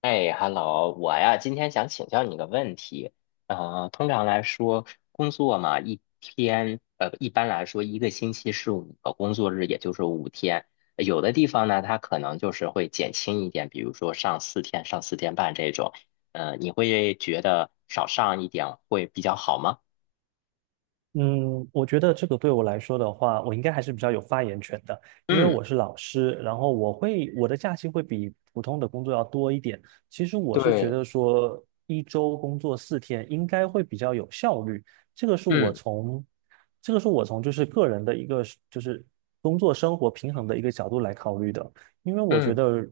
哎，Hello，我呀，今天想请教你个问题。啊。通常来说，工作嘛，一天，一般来说，一个星期是五个工作日，也就是五天。有的地方呢，它可能就是会减轻一点，比如说上四天、上四天半这种。你会觉得少上一点会比较好吗？嗯，我觉得这个对我来说的话，我应该还是比较有发言权的，因为嗯，我是老师，然后我的假期会比普通的工作要多一点。其实我是觉对，得说一周工作四天应该会比较有效率，这个是我嗯从这个是我从个人的一个就是工作生活平衡的一个角度来考虑的，因为我觉嗯，得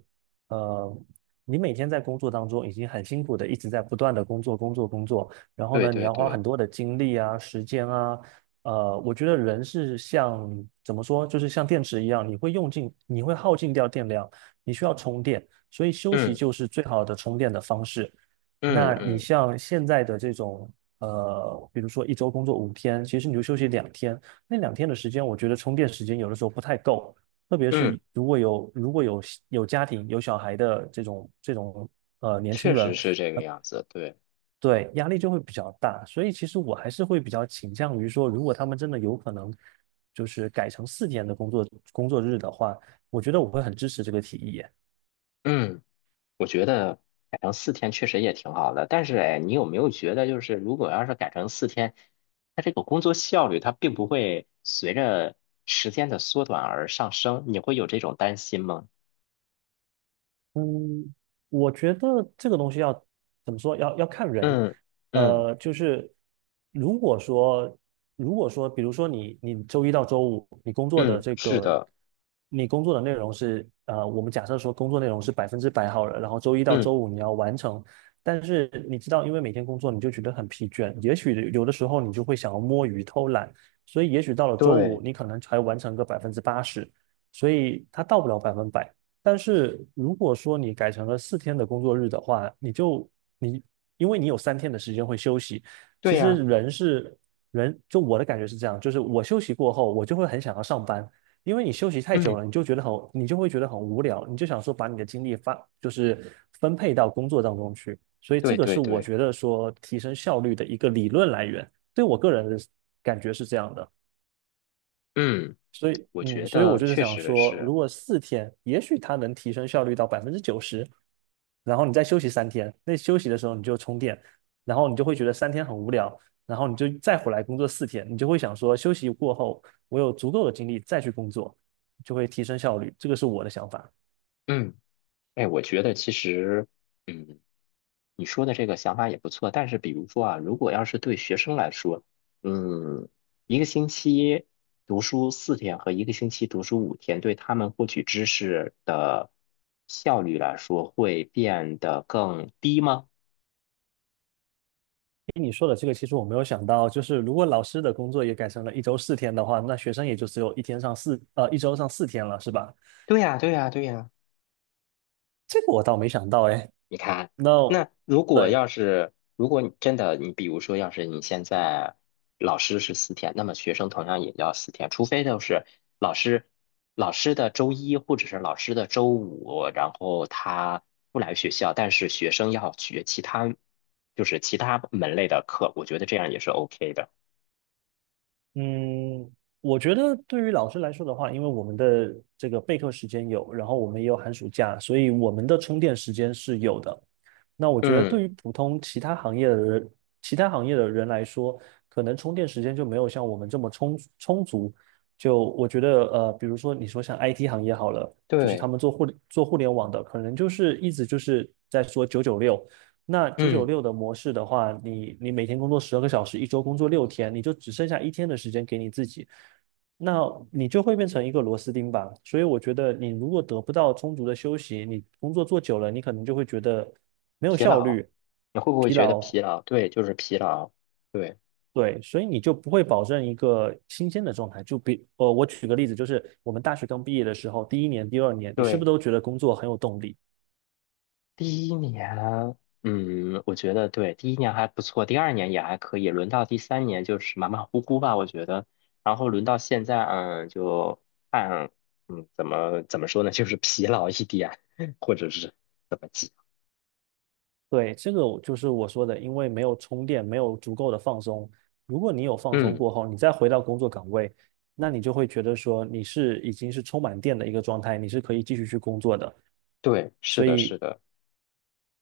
呃，你每天在工作当中已经很辛苦的一直在不断的工作工作工作，然后对呢，你对要花对，很多的精力啊、时间啊，我觉得人是像怎么说，就是像电池一样，你会用尽，你会耗尽掉电量，你需要充电，所以休息嗯就是最好的充电的方式。嗯那你嗯像现在的这种，比如说一周工作五天，其实你就休息两天，那两天的时间，我觉得充电时间有的时候不太够，特别嗯，是如果有有家庭有小孩的这种年轻确实人，是这个样子，对，对，压力就会比较大，所以其实我还是会比较倾向于说，如果他们真的有可能就是改成四天的工作工作日的话，我觉得我会很支持这个提议。嗯。我觉得改成四天确实也挺好的，但是哎，你有没有觉得，就是如果要是改成四天，它这个工作效率它并不会随着时间的缩短而上升，你会有这种担心吗？嗯，我觉得这个东西要怎么说？要看人。嗯嗯呃，就是如果说，比如说你周一到周五你工作的嗯，这是个，的，你工作的内容是我们假设说工作内容是百分之百好了，然后周一到嗯，周五你要完成。但是你知道，因为每天工作你就觉得很疲倦，也许有的时候你就会想要摸鱼偷懒，所以也许到了周五对你可能才完成个百分之八十，所以它到不了百分百。但是如果说你改成了四天的工作日的话，你因为你有三天的时间会休息，其对呀，实人是人，就我的感觉是这样，就是我休息过后，我就会很想要上班，因为你休息太久嗯，了，你就会觉得很无聊，你就想说把你的精力发就是分配到工作当中去，所以这对个是对我对，觉得说提升效率的一个理论来源，对我个人的感觉是这样的。嗯，所以，我嗯，觉所以我得就是确想实说，是，如果四天，也许它能提升效率到百分之九十，然后你再休息三天，那休息的时候你就充电，然后你就会觉得三天很无聊，然后你就再回来工作四天，你就会想说，休息过后我有足够的精力再去工作，就会提升效率。这个是我的想法。嗯，哎，我觉得其实，嗯。你说的这个想法也不错，但是比如说啊，如果要是对学生来说，嗯，一个星期读书四天和一个星期读书五天，对他们获取知识的效率来说，会变得更低吗？听你说的这个，其实我没有想到，就是如果老师的工作也改成了一周四天的话，那学生也就只有一天上四，一周上四天了，是吧？对呀，对呀，对呀。这个我倒没想到，哎，你看，那。那如果对，要是，如果你真的，你比如说，要是你现在老师是四天，那么学生同样也要四天，除非就是老师老师的周一或者是老师的周五，然后他不来学校，但是学生要学其他就是其他门类的课，我觉得这样也是 OK 的。嗯，我觉得对于老师来说的话，因为我们的这个备课时间有，然后我们也有寒暑假，所以我们的充电时间是有的。那我觉得嗯，对于普通其他行业的人，其他行业的人来说，可能充电时间就没有像我们这么充足。就我觉得，比如说你说像 IT 行业好了，就是他对，们做互联网的，可能就是一直就是在说九九六，那九九嗯，六的模式的话，你每天工作十二个小时，一周工作六天，你就只剩下一天的时间给你自己，那你就会变成一个螺丝钉吧。所以我觉得，你如果得不到充足的休息，你工作做久了，你可能就会觉得没有疲效劳，率、你会不会疲觉得劳，疲劳？对，就是疲劳。对对，所以你就不会保证一个新鲜的状态。我举个例子，就是我们大学刚毕业的时候，第一年、第二年，你是不是对。都觉得工作很有动力？第一年，嗯，我觉得对，第一年还不错，第二年也还可以，轮到第三年就是马马虎虎吧，我觉得。然后轮到现在，嗯，就按，嗯，怎么说呢，就是 疲劳一点，或者是怎么讲，对，这个我就是我说的，因为没有充电，没有足够的放松。如果你有放松嗯，过后，你再回到工作岗位，那你就会觉得说你是已经是充满电的一个状态，你是可以继续去工作的。对，是所的，以，是的。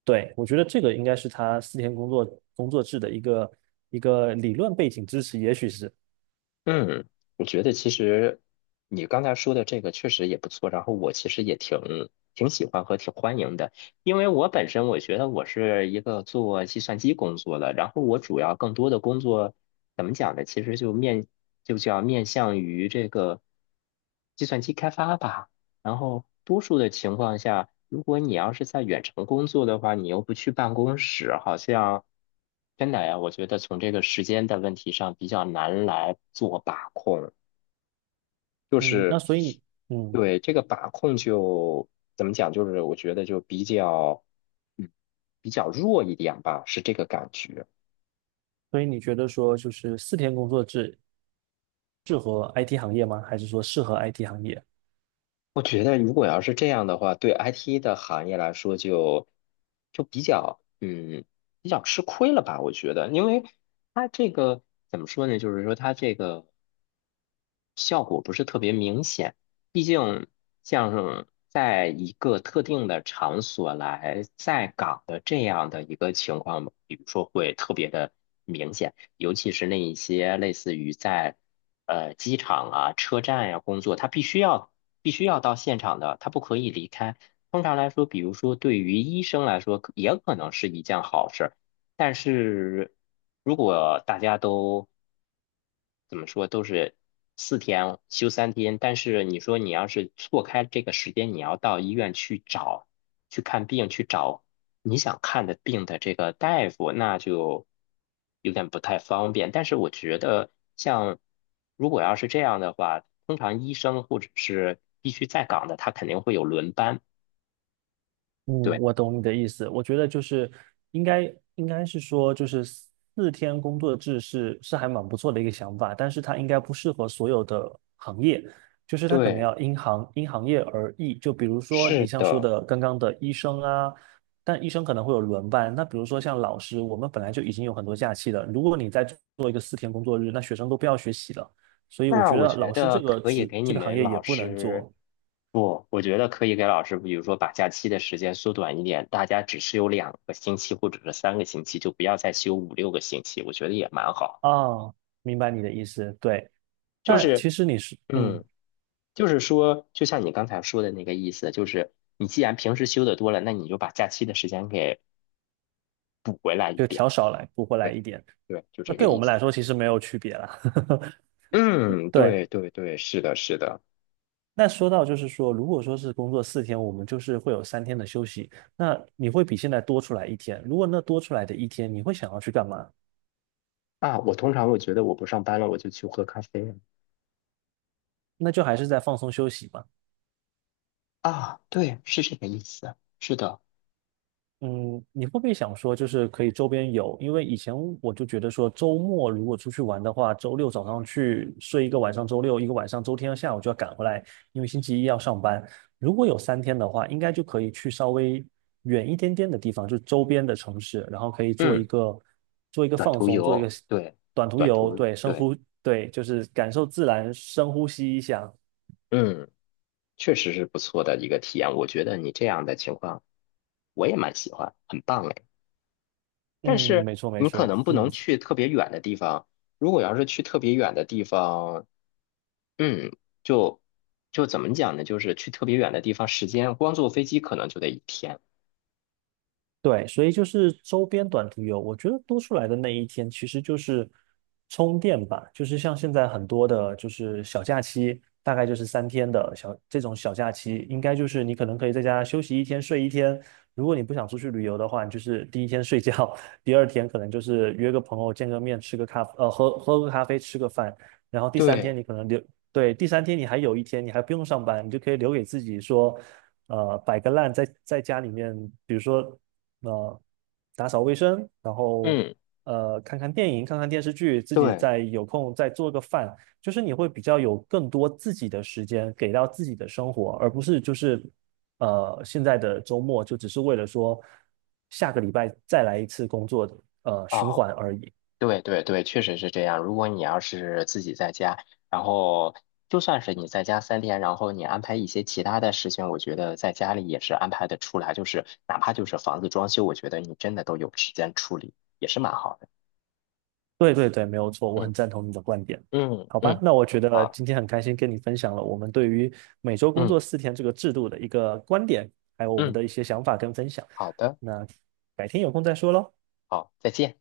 对，我觉得这个应该是他四天工作工作制的一个理论背景支持，也许是，嗯，我觉得其实你刚才说的这个确实也不错，然后我其实也挺喜欢和挺欢迎的，因为我本身我觉得我是一个做计算机工作的，然后我主要更多的工作怎么讲呢？其实就叫面向于这个计算机开发吧。然后多数的情况下，如果你要是在远程工作的话，你又不去办公室，好像真的呀，我觉得从这个时间的问题上比较难来做把控，就嗯，那是所以你，嗯，对这个把控就怎么讲，就是我觉得就比较嗯比较弱一点吧，是这个感觉。所以你觉得说就是四天工作制适合 IT 行业吗？还是说适合 IT 行业？我觉得如果要是这样的话，对 IT 的行业来说就比较嗯比较吃亏了吧？我觉得，因为它这个怎么说呢？就是说它这个。效果不是特别明显。毕竟，像在一个特定的场所来在岗的这样的一个情况，比如说会特别的明显，尤其是那一些类似于在机场啊、车站呀、工作，他必须要到现场的，他不可以离开。通常来说，比如说对于医生来说，也可能是一件好事。但是如果大家都怎么说，都是四天休三天，但是你说你要是错开这个时间，你要到医院去找，去看病，去找你想看的病的这个大夫，那就有点不太方便。但是我觉得，像如果要是这样的话，通常医生或者是必须在岗的，他肯定会有轮班。嗯，对，我懂你的意思。我觉得应该是说，就是四天工作制是还蛮不错的一个想法，但是它应该不适合所有的行业，就是它可能对，要因行业而异。就比如说你是像说的。的刚刚的医生啊，但医生可能会有轮班。那比如说像老师，我们本来就已经有很多假期了，如果你再做一个四天工作日，那学生都不要学习了。所以我那觉我得觉老师得这个可以职给这你个行们业也老不能师，做不，我觉得可以给老师，比如说把假期的时间缩短一点，大家只是有两个星期或者是三个星期，就不要再休五六个星期，我觉得也蛮好。啊。明白你的意思，对。就那是，其实你是，嗯，嗯，就是说，就像你刚才说的那个意思，就是你既然平时休的多了，那你就把假期的时间给补回来一就点。调少来，补回来对一点。对，就那这个对我意们来思。说其实没有区别啦。嗯，对，对对对，是的，是的。那说到就是说，如果说是工作四天，我们就是会有三天的休息，那你会比现在多出来一天。如果那多出来的一天，你会想要去干嘛？啊，我通常我觉得我不上班了，我就去喝咖啡。那就还是在放松休息嘛。啊，对，是这个意思，是的，嗯，你会不会想说，就是可以周边游？因为以前我就觉得说，周末如果出去玩的话，周六早上去睡一个晚上，周六一个晚上，周天下午就要赶回来，因为星期一要上班。如果有三天的话，应该就可以去稍微远一点点的地方，就周边的城市，然后可以嗯，做一个短放途松，做一个游，对，短途短游，途，对，对，对，就是感受自然，深呼吸一下。嗯，确实是不错的一个体验。我觉得你这样的情况，我也蛮喜欢，很棒哎。但嗯，是没错，没你可错，能不嗯。能去特别远的地方，如果要是去特别远的地方，嗯，就就怎么讲呢？就是去特别远的地方，时间光坐飞机可能就得一天。对，所以就是周边短途游，我觉得多出来的那一天其实就是充电吧，就是像现在很多的，就是小假期，大概就是三天的这种小假期，应该就是你可能可以在家休息一天，睡一天。如果你不想出去旅游的话，你就是第一天睡觉，第二天可能就是约个朋友见个面，吃个咖，呃，喝个咖啡，吃个饭，然后第三天对，你可能留，对，第三天你还有一天，你还不用上班，你就可以留给自己说。摆个烂在家里面，比如说呃，打扫卫生，然后嗯，看看电影，看看电视剧，自己对，再有空再做个饭，就是你会比较有更多自己的时间给到自己的生活，而不是就是现在的周末就只是为了说下个礼拜再来一次工作的循啊，环而已。对对对，确实是这样。如果你要是自己在家，然后就算是你在家三天，然后你安排一些其他的事情，我觉得在家里也是安排的出来。就是哪怕就是房子装修，我觉得你真的都有时间处理，也是蛮好的。对对对，没有错，我很嗯赞同你的观点。嗯好吧，嗯，那我觉得好，今天很开心跟你分享了我们对于每周工嗯作四天这个制度的一个观点，还有我们嗯，的一些想法跟分享。好的，那改天有空再说喽。好，再见。